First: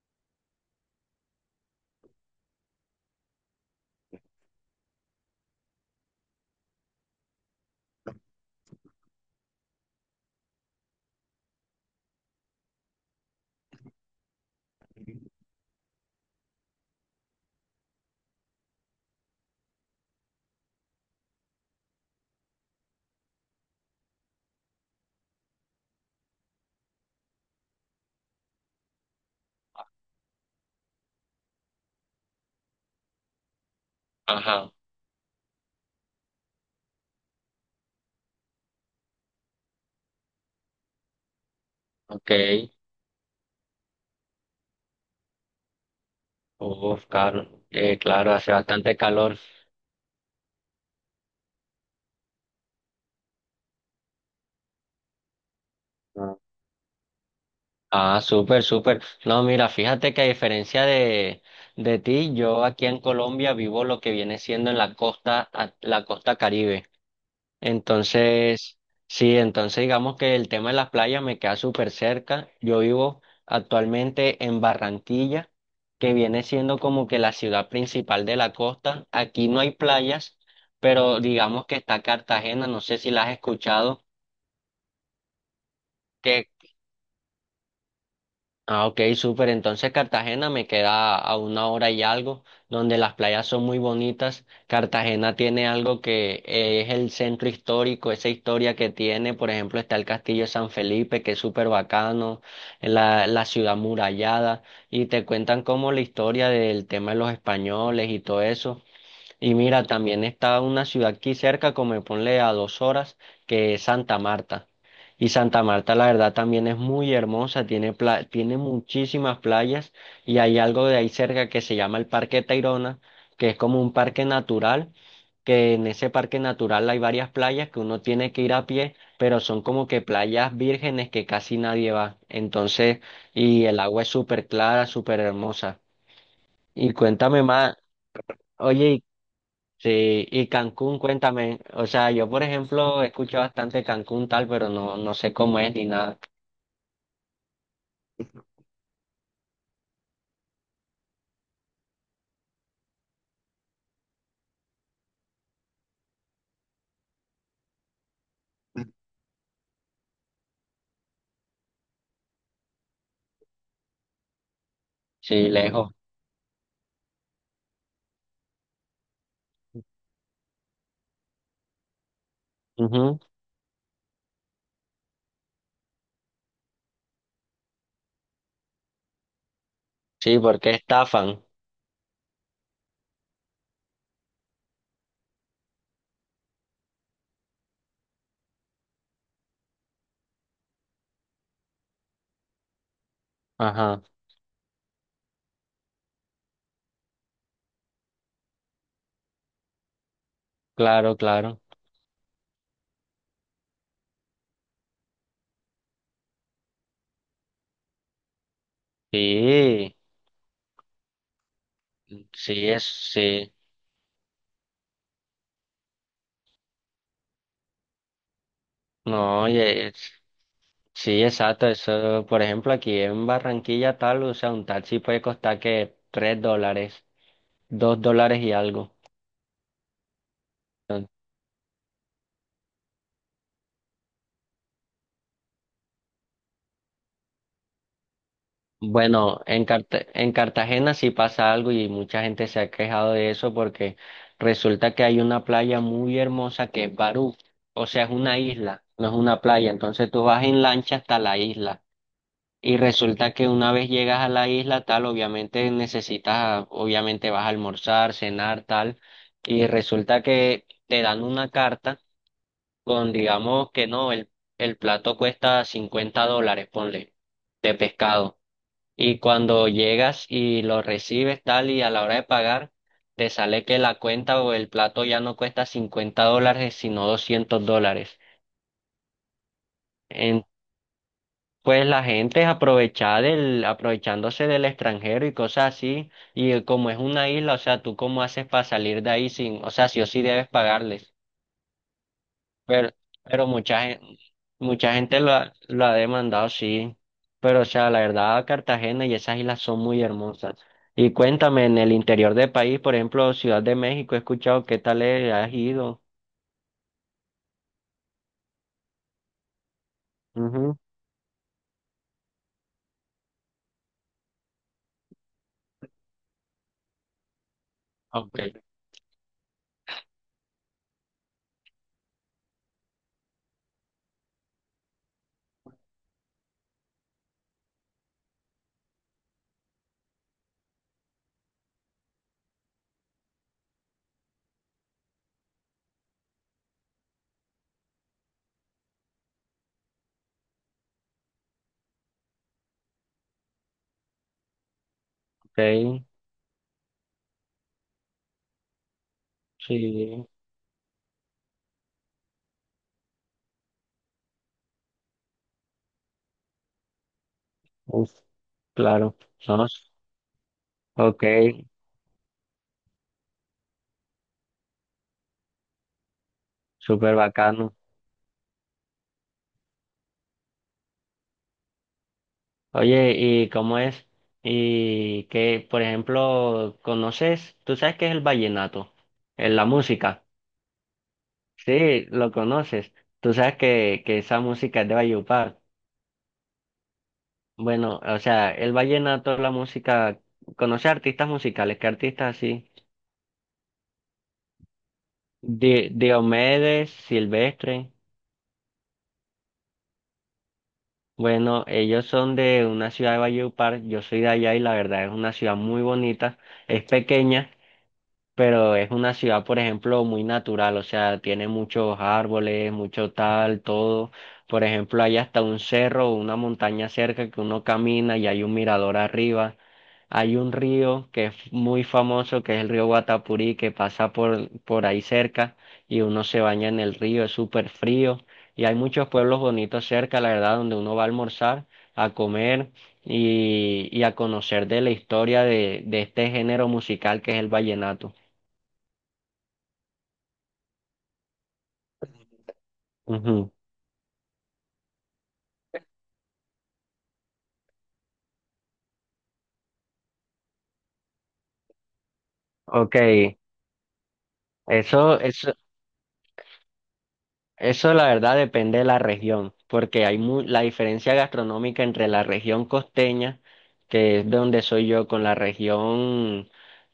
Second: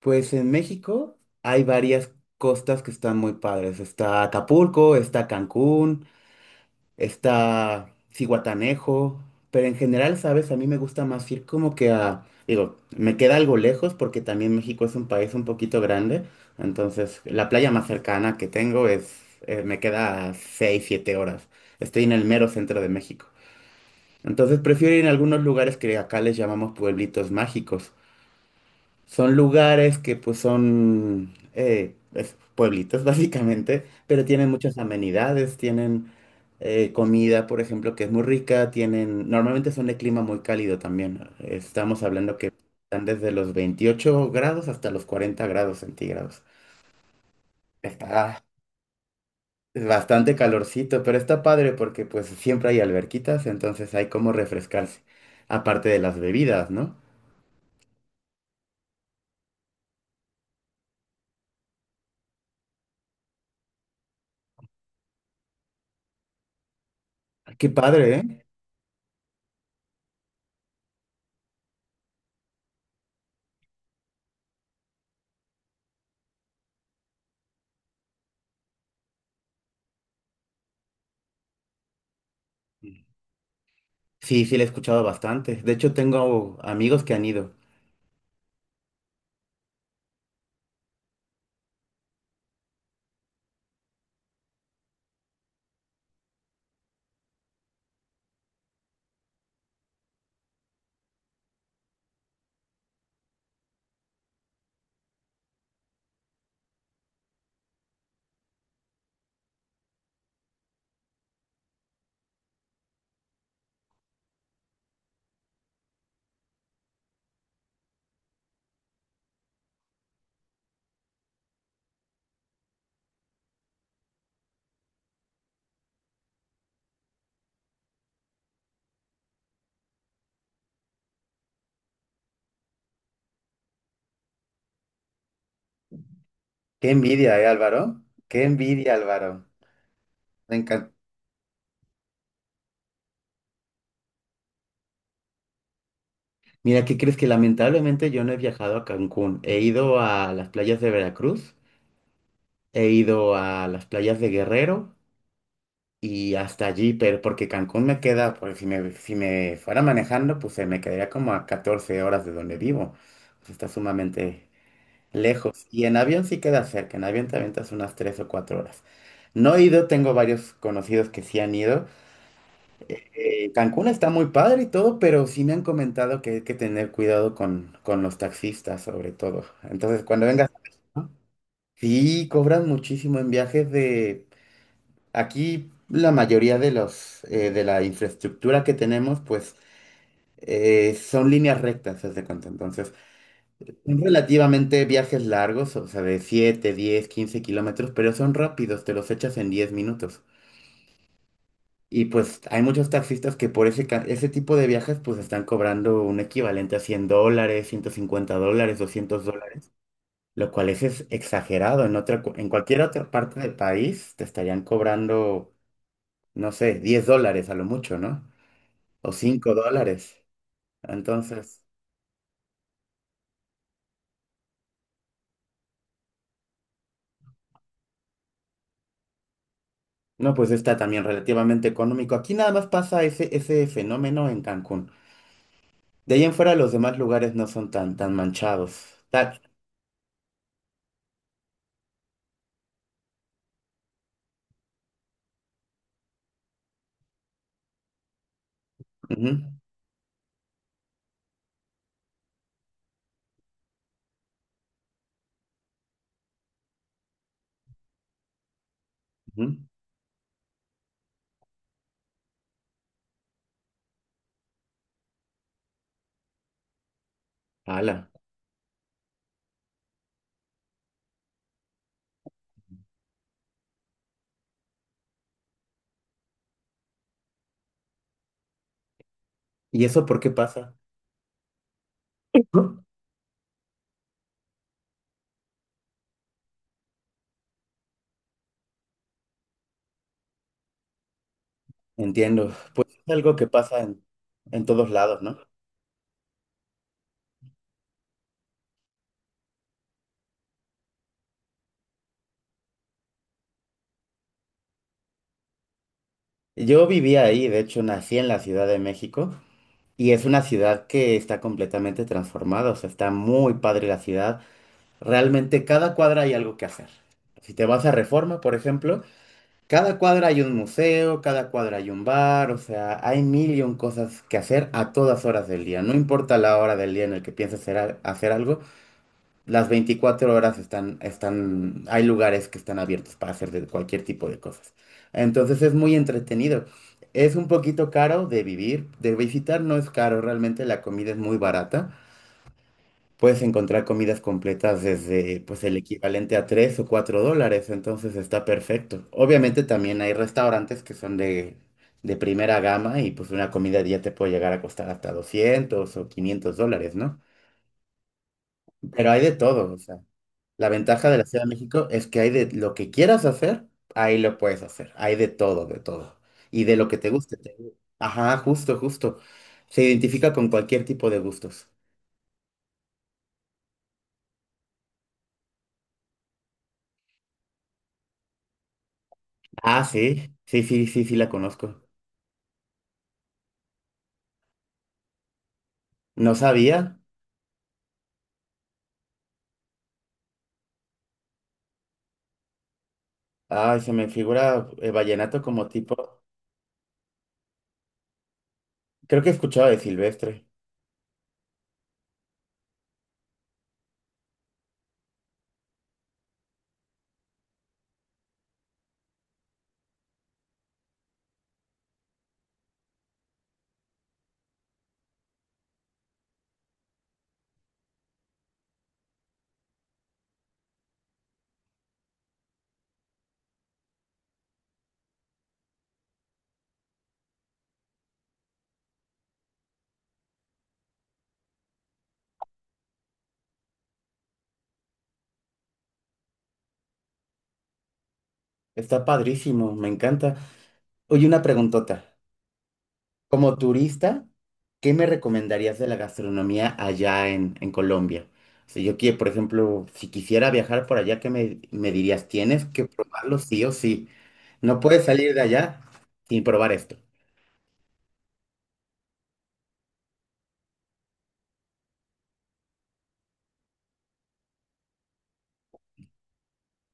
Pues en México hay varias costas que están muy padres. Está Acapulco, está Cancún, está Zihuatanejo, pero en general, ¿sabes? A mí me gusta más ir como que a, digo, me queda algo lejos porque también México es un país un poquito grande, entonces la playa más cercana que tengo es, me queda a 6, 7 horas. Estoy en el mero centro de México. Entonces prefiero ir a algunos lugares que acá les llamamos pueblitos mágicos. Son lugares que pues son pueblitos básicamente, pero tienen Ajá, muchas amenidades, tienen comida, por ejemplo, que es muy rica, tienen, normalmente son de clima muy cálido también. Estamos ok. hablando que están desde los 28 grados hasta los 40 grados centígrados. Uf, claro, claro, Está hace bastante calor. bastante calorcito, pero está padre porque pues siempre hay alberquitas, entonces hay como refrescarse, aparte de las Ah, bebidas, ¿no? Ah, súper, súper. No, mira, fíjate que a diferencia de ti, yo aquí en Colombia vivo lo que viene siendo en la costa, la costa Caribe. Qué padre, Entonces, sí, entonces digamos que el tema de las playas me queda súper cerca. Yo vivo actualmente en Barranquilla, que viene siendo como que la ciudad principal de la costa. Aquí no hay playas, pero digamos que está Cartagena, no sé ¿eh? si la has escuchado. Sí, sí, la he escuchado bastante. De hecho, Que tengo amigos que han ido. Ah, ok, súper. Entonces Cartagena me queda a una hora y algo, donde las playas son muy bonitas. Cartagena tiene algo que es el centro histórico, esa historia que tiene. Por ejemplo, está el Castillo de San Felipe, que es súper bacano, la ciudad murallada, y te cuentan como la historia del tema de los españoles y todo eso. Y mira, también está una ciudad aquí cerca, como de ponle a 2 horas, que es Santa Marta. Y Santa Marta, la verdad, también es muy hermosa, tiene, tiene muchísimas playas y hay algo de ahí cerca que se llama el Parque Tayrona, que es como un parque natural, que en ese parque natural hay varias playas que uno tiene que ir a pie, pero son como que playas vírgenes que casi nadie va. Entonces, y el agua es súper clara, súper hermosa. Qué Y envidia, cuéntame ¿eh, más, Álvaro? Qué envidia, oye, Álvaro. sí, y Me encanta. Cancún, cuéntame. O sea, yo por ejemplo escucho bastante Cancún tal, pero no, no sé cómo es ni nada. Mira, ¿qué crees? Que lamentablemente yo no he viajado a Cancún. He ido a las playas de Veracruz, he ido a las playas de Guerrero y hasta allí, pero porque Cancún me queda, pues si me fuera manejando, pues se me quedaría como a 14 horas de donde vivo. Pues, está sumamente Sí, lejos. Y lejos. en avión sí queda cerca. En avión te avientas unas 3 o 4 horas. No he ido, tengo varios conocidos que sí han ido. Ujú. Cancún está muy padre y todo, pero sí me han comentado que hay que tener cuidado con los taxistas, sobre todo. Entonces, cuando Sí, vengas a porque México, estafan. sí cobran muchísimo en viajes de... Aquí la mayoría de de la infraestructura que tenemos, pues, son líneas rectas, haz de cuenta. Entonces, son Ajá, relativamente viajes largos, o sea, de 7, 10, 15 kilómetros, pero son rápidos, te los echas en 10 minutos. claro, claro. Y pues hay muchos taxistas que por ese tipo de viajes pues están cobrando un equivalente a $100, $150, $200, Sí, lo cual es exagerado. En sí, cualquier es, otra parte sí. del país te estarían cobrando, no sé, $10 a lo mucho, ¿no? O No, 5 oye, dólares. sí, Entonces, exacto. Eso, por ejemplo, aquí en Barranquilla tal, o sea, un taxi puede costar que $3, $2 y algo. no, pues está también relativamente económico. Aquí nada más pasa ese fenómeno en Cancún. De ahí en fuera los demás lugares no son tan, tan manchados. Tal. Bueno, en en Cartagena sí pasa algo y mucha gente se ha quejado de eso porque resulta que hay una playa muy hermosa que es Barú, o sea, es una isla, no es Ujú, una playa, entonces tú vas en lancha hasta la isla y resulta que una vez llegas a la isla tal, obviamente necesitas, obviamente vas a almorzar, cenar, tal, ujú. y resulta que te dan una carta con, digamos que no, el plato cuesta $50, ponle, de Ala. pescado. Y cuando llegas y lo recibes tal y a la hora de pagar, te sale que la cuenta o el plato ya no cuesta $50, sino $200. ¿Y eso por qué En- pasa? pues la gente es Ujú. aprovechada del, aprovechándose del extranjero y cosas así. Y como es una isla, o sea, ¿tú cómo haces para salir de ahí sin, o sea, sí o sí debes pagarles? Entiendo. Pues Pero, es algo que pero, pasa en, en todos mucha gente lados, lo ¿no? ha, lo ha demandado, sí. Pero, o sea, la verdad, Cartagena y esas islas son muy hermosas. Y cuéntame, en el interior del país, por ejemplo, Ciudad de México, he escuchado qué tal es, has ido. Yo vivía ahí, de hecho nací en la Ciudad de México y es una Ujú. ciudad que está completamente transformada, o sea, está muy padre la ciudad. Realmente cada cuadra hay algo que hacer. Si te vas a Ok, Reforma, por ejemplo, cada cuadra hay un museo, cada cuadra hay un bar, o sea, hay mil y un cosas que hacer a todas horas del día. No importa la hora del día en el que pienses hacer, hacer algo, las 24 horas hay lugares que están abiertos para hacer de cualquier tipo de cosas. Entonces es muy entretenido. Es un poquito caro de vivir, de visitar no es caro, realmente la comida es muy barata. Puedes encontrar comidas completas desde pues el ok, equivalente a 3 o 4 dólares, entonces está perfecto. Obviamente también hay sí, restaurantes que son de primera gama y pues una comida ya te puede llegar a costar hasta 200 o 500 dólares, ¿no? uf, Pero claro, hay de no, todo, o sea, la ventaja de ok, la Ciudad de México es que hay de lo que quieras hacer, ahí lo puedes hacer, hay de todo, de todo. Y de lo que te súper guste. Bacano. Ajá, justo, justo. Se identifica con cualquier tipo de gustos. Oye, ¿y cómo es? Y qué por ejemplo, ¿conoces? ¿Tú sabes qué es el vallenato? La Ah, música. sí, sí, sí, sí, sí, la conozco. Sí, lo conoces. Tú sabes que, esa música es de Valledupar. No sabía. Bueno, o sea, el vallenato, la música, conoce artistas musicales, ¿qué artistas así? Ay, se me figura vallenato como tipo. Diomedes, Silvestre. Creo que he escuchado de Silvestre. Bueno, ellos son de una ciudad de Valledupar, yo soy de allá y la verdad es una ciudad muy bonita, es pequeña, pero es una ciudad, por ejemplo, muy natural, o sea, tiene muchos árboles, mucho tal, todo. Por ejemplo, hay hasta un cerro o una montaña cerca que uno camina y hay un mirador arriba. Hay un río que es muy famoso, que es el río Guatapurí, que pasa por ahí cerca y uno se baña en el río, es súper frío. Y hay muchos pueblos bonitos cerca, la verdad, donde uno va a almorzar, a comer y a conocer de la historia de este género musical que es el vallenato. Está padrísimo, me encanta. Oye, una preguntota. Ujú, Como turista, ¿qué me recomendarías de la gastronomía allá en Colombia? Si yo quiero, por ejemplo, si quisiera viajar por allá, ¿qué me dirías? Tienes que ok, probarlo sí o sí. No puedes eso, salir de eso, allá sin probar esto. eso la verdad depende de la región, porque hay la diferencia gastronómica entre la región costeña, que es de donde soy yo, con la región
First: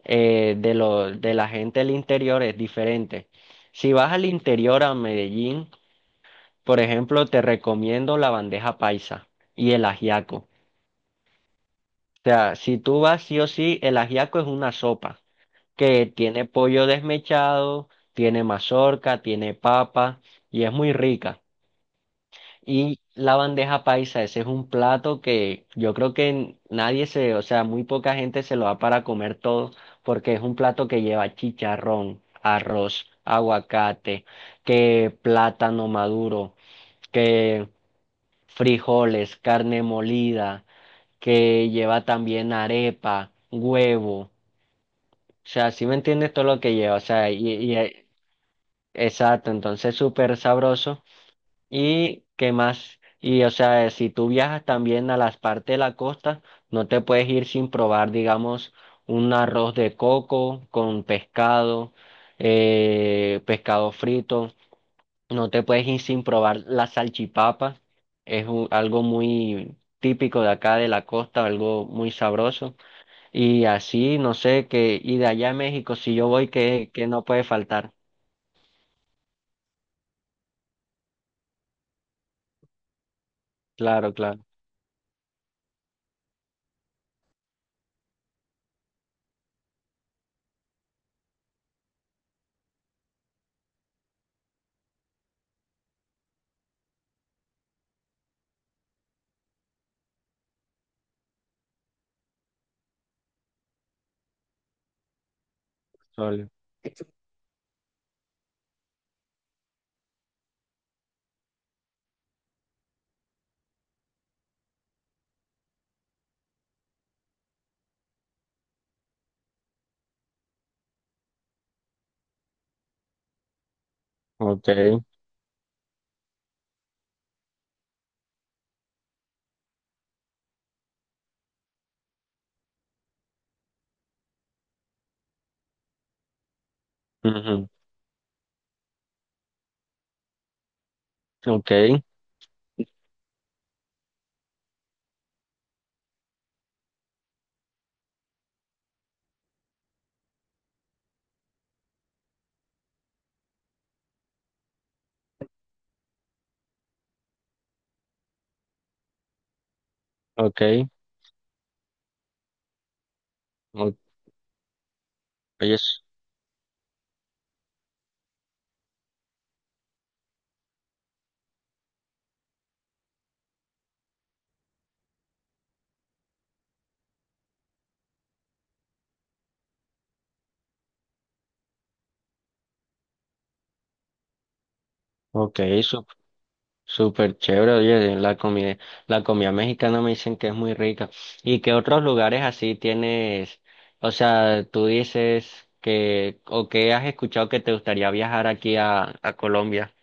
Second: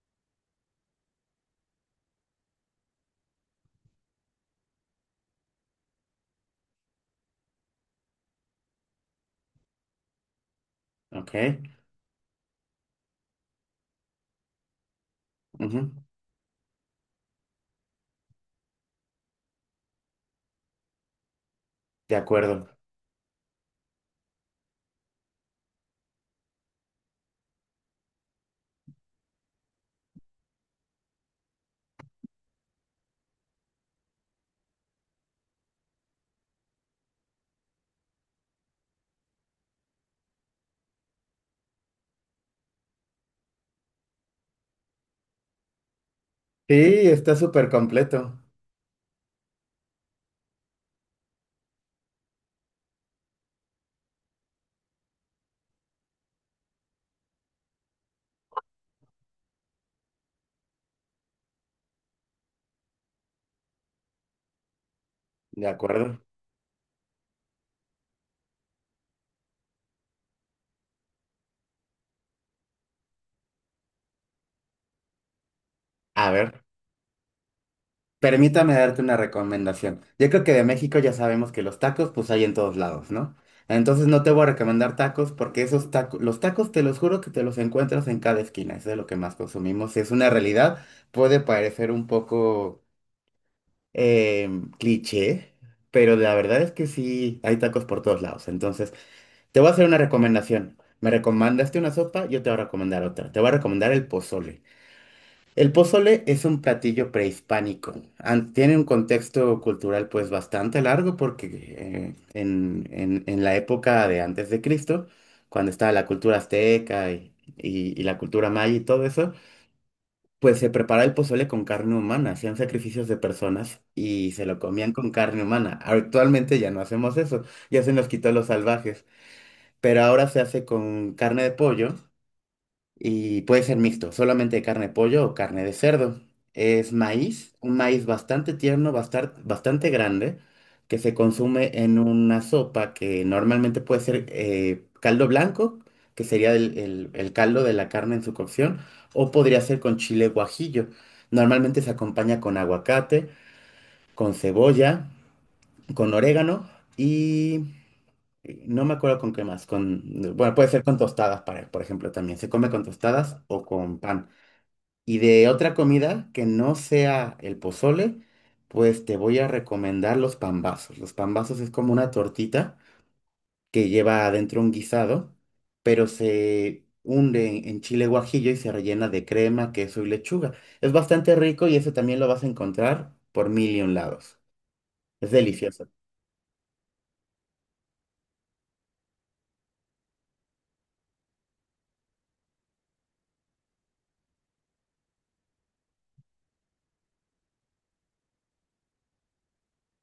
de, lo, de la gente del interior es diferente. Si vas al interior a Medellín, por ejemplo, te recomiendo la bandeja paisa y el ajiaco. O Ok. sea, si tú vas sí o sí, el ajiaco es una sopa Ujú. que tiene pollo desmechado, tiene mazorca, tiene papa y es muy rica. De acuerdo. Y la bandeja paisa, ese es un plato que yo creo que nadie se, o sea, muy poca gente se lo da para comer todo porque es un plato que lleva chicharrón, arroz, aguacate, que plátano maduro, que frijoles, carne molida, que lleva también arepa, huevo. O sea, ¿si me entiendes todo lo Sí, que lleva? O sea, está súper completo. exacto, entonces súper sabroso. ¿Y qué más? Y o sea, si tú viajas también a las partes de la costa, no te puedes ir sin probar, digamos, un arroz de coco con pescado, pescado frito. No te De puedes ir acuerdo. sin probar la salchipapa. Es algo muy típico de acá de la costa, algo muy sabroso. Y así, no sé, que, y de allá a México, si yo A voy, ver. que no puede faltar. Permítame darte una recomendación. Yo creo que de México ya sabemos que los tacos pues hay en todos lados, ¿no? Entonces Claro, no te voy claro. a recomendar tacos porque esos tacos, los tacos te los juro que te los encuentras en cada esquina, eso es de lo que más consumimos. Es una realidad, puede parecer un poco cliché, pero la verdad es que sí, hay tacos por todos lados. Entonces te voy a hacer una recomendación. Me recomendaste una sopa, yo te voy a recomendar otra. Te voy a recomendar el pozole. El pozole es Solo un platillo prehispánico. Tiene un contexto cultural pues bastante largo porque en la época de antes de Cristo, cuando estaba la cultura azteca y la cultura maya y todo eso, pues se preparaba el pozole con carne humana, hacían sacrificios de personas y se lo ok, comían con carne humana. Actualmente ya no hacemos eso, ya se nos quitó los salvajes, pero ahora se hace con carne de pollo y puede ser mixto, solamente carne de pollo o carne de cerdo. Es maíz, ujú, un maíz bastante tierno, bastante grande, que se consume en ok, una sopa que normalmente puede ser caldo blanco, que sería el caldo de la carne en su cocción, o podría ser con chile guajillo. Normalmente se acompaña con aguacate, con cebolla, con orégano y no me acuerdo con qué más. Bueno, puede ser ok, con tostadas, para, por ejemplo, también. Se come con tostadas o con o- pan. Y de otra oye, comida que no sea el pozole, pues te voy a recomendar los pambazos. Los pambazos es como una tortita que lleva adentro un guisado, pero se hunde en chile guajillo y se rellena de crema, queso y lechuga. Es bastante rico y eso también lo vas a encontrar por mil y un lados. Es ok, delicioso. Súper chévere, oye, la comida mexicana me dicen que es muy rica. ¿Y qué otros lugares así tienes? O sea, tú dices que, o que has escuchado que te gustaría viajar aquí a Colombia.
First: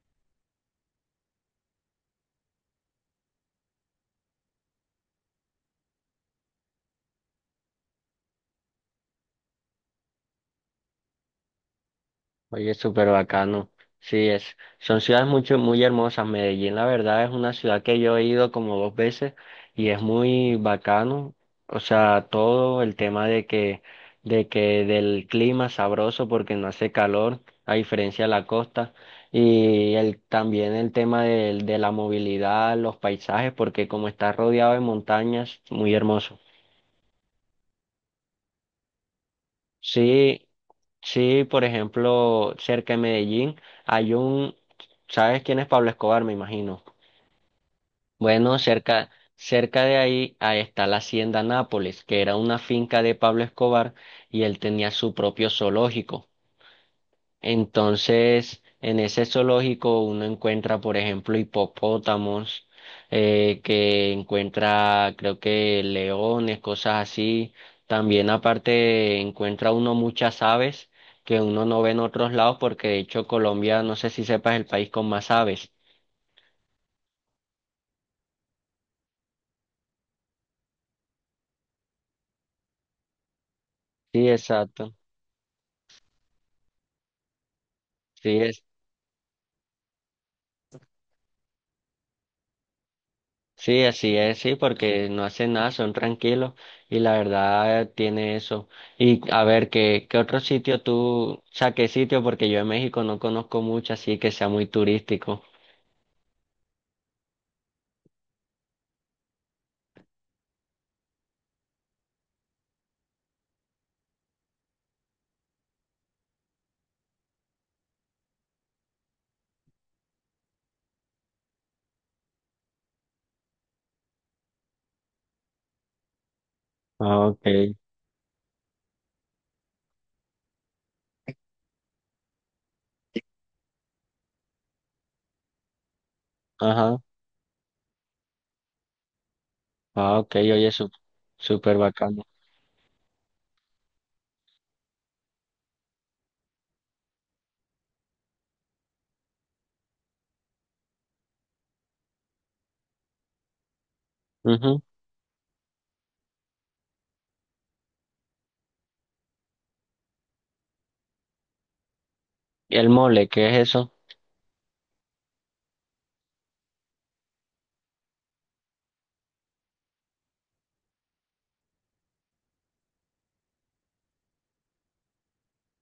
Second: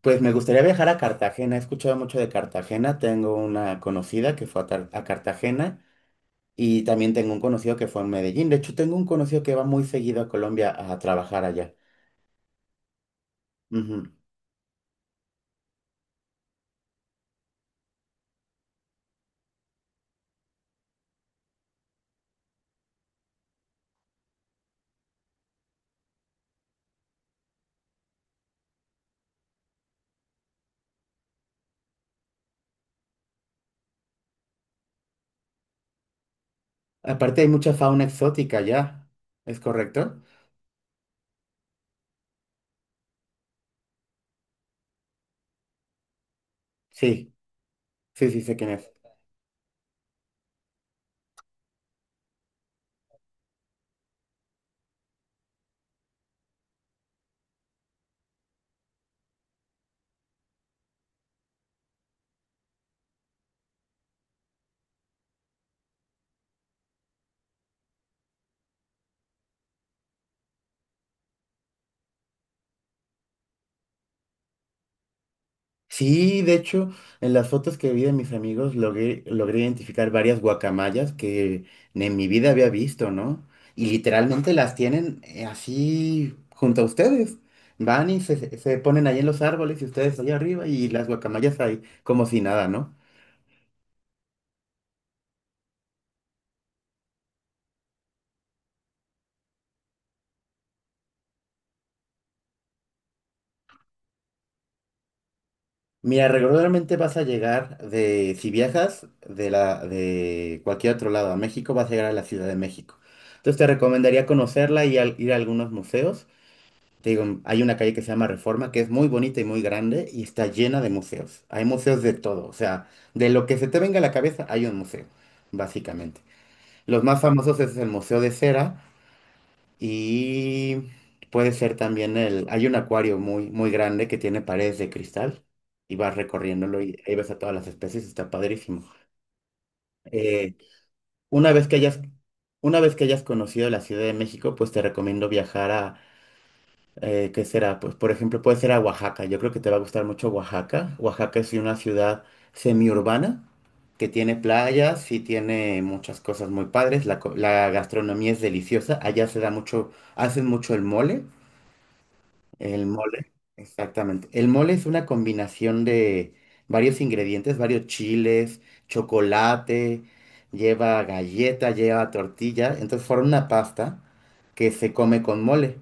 Pues me gustaría viajar a Cartagena. He escuchado mucho de Cartagena. Tengo una conocida que fue a Cartagena. Y también tengo un conocido que fue en Medellín. De hecho, tengo un conocido que va muy seguido a Colombia a trabajar allá. Oye, súper bacano. Ujú. Sí, es. Son ciudades mucho, muy hermosas. Medellín, la verdad, es una ciudad que yo he ido como dos veces y es muy bacano. O sea, todo el tema de que del clima sabroso porque no hace calor, a diferencia de la costa. Y el, también el tema de la movilidad, los paisajes, porque como está rodeado de montañas, muy hermoso. Aparte, hay mucha fauna exótica allá. ¿Es correcto? Sí. Sí, por ejemplo, cerca de Medellín hay un, ¿sabes quién es Pablo Escobar? Me imagino. Sí, sí, sí, sé Bueno, quién es. cerca de ahí, ahí está la Hacienda Nápoles, que era una finca de Pablo Escobar y él tenía su propio zoológico. Entonces, en ese zoológico uno encuentra, por ejemplo, hipopótamos, que encuentra, creo que leones, cosas así. También aparte encuentra uno muchas aves que uno no ve en otros lados porque de hecho Colombia, no sé si sepas, es el país con más aves. Sí, de hecho, en las fotos que vi de mis amigos logré identificar varias guacamayas que ni en mi vida había visto, ¿no? Y Sí, literalmente las exacto. tienen así junto a ustedes. Van y Sí, se ponen ahí en los árboles y ustedes allá arriba y las guacamayas ahí como si nada, ¿no? Sí, así es, sí, porque no hacen nada, son tranquilos y la verdad tiene eso. Y a ver, ¿qué otro sitio tú, o sea, ¿qué sitio? Porque yo en México no conozco mucho, así que sea muy turístico. Mira, regularmente vas a llegar si viajas de de cualquier otro lado a México, vas a llegar a la Ciudad de México. Entonces te recomendaría conocerla y ir a algunos museos. Te digo, hay una calle que se llama Reforma, que es muy bonita y muy grande y está llena de museos. Hay museos de todo, o sea, de lo que se te venga a la cabeza hay un museo, básicamente. Los más Ah, famosos okay, es el Museo de Cera y puede ser también el... Hay un acuario muy, muy grande que tiene paredes de cristal y vas recorriéndolo ajá, y ahí ves a todas las especies, está padrísimo. ah, okay, Eh, oye, una vez que súper hayas, bacano. una vez que hayas conocido la Ciudad de México, pues te recomiendo viajar a... ¿qué será? Pues por ejemplo puede ser a Oaxaca. Yo creo que te va a gustar mucho Oaxaca. Oaxaca es una ciudad semiurbana que tiene Ujú. playas y tiene muchas cosas muy padres. La gastronomía es deliciosa. Allá se da mucho, hacen mucho el mole. ¿Y El el mole, mole, qué es eso? exactamente. El mole es una combinación de varios ingredientes, varios chiles, chocolate, lleva galleta, lleva tortilla. Entonces forma una pasta que se come con mole,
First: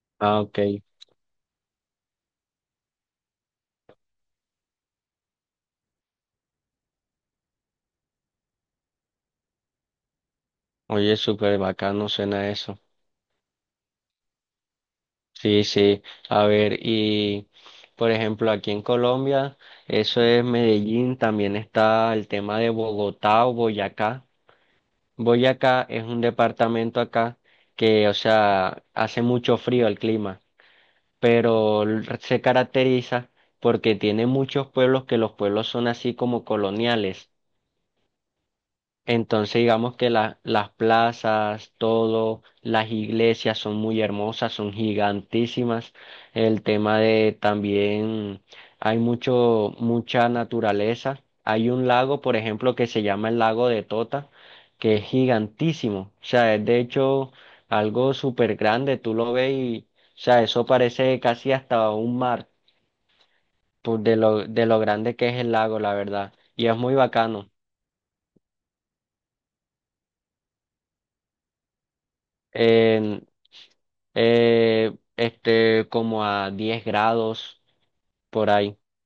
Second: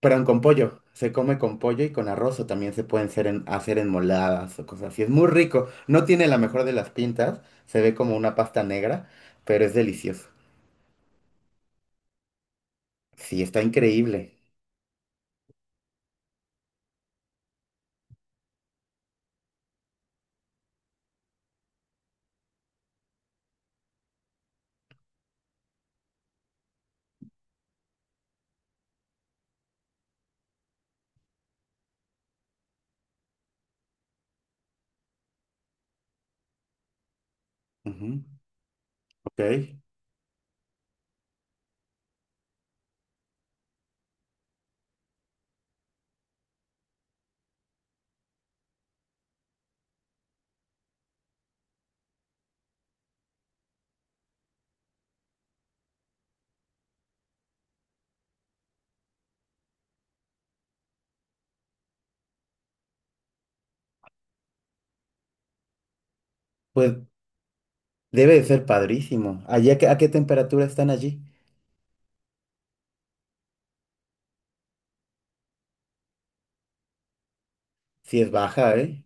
perdón, con Ah, pollo. okay, Se come con pollo y con arroz o también se pueden hacer enmoladas o cosas así. Es muy rico. No tiene la mejor de las pintas, se ve como una pasta negra, pero es delicioso. oye, súper bacano suena eso. Sí, está increíble. Sí, sí, a ver, y... Por ejemplo, aquí en Colombia, eso es Medellín, también está el tema de Bogotá o Boyacá. Boyacá es un departamento acá que, o sea, hace mucho frío el clima, pero se caracteriza porque tiene muchos pueblos que los pueblos son así como coloniales. Ujú. Entonces Ok. digamos que las plazas, todo, las iglesias son muy hermosas, son gigantísimas. El tema de también hay mucha naturaleza. Hay un lago, por ejemplo, que se llama el lago de Tota, que es gigantísimo. O sea, es de hecho algo súper grande. Tú lo ves y, o sea, eso parece casi hasta un mar, por de lo grande que es el lago, la verdad. Y es muy Pues bacano. debe de ser padrísimo. ¿Allá a qué temperatura están allí? En, este, como a 10 grados Si es por baja, ahí. ¿eh?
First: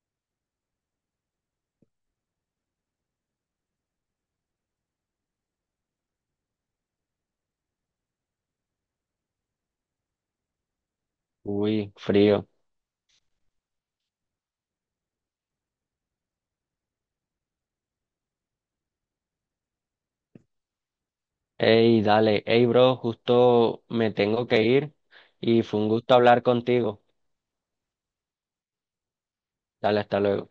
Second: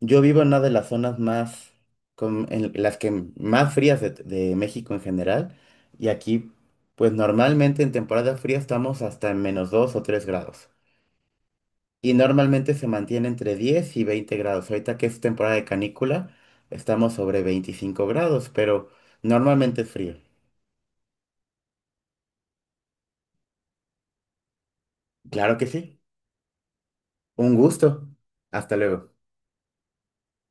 Yo vivo en una de las zonas más, en las que más frías de México en general. Y aquí, pues normalmente en temporada fría estamos hasta en menos 2 o 3 grados. Uy, Y frío. normalmente se mantiene entre 10 y 20 grados. Ahorita que es temporada de canícula, estamos sobre 25 grados, pero normalmente es frío. Ey, dale. Ey, bro, justo me tengo que ir Claro y que fue un sí. gusto hablar contigo. Un gusto. Hasta luego. Dale, hasta luego.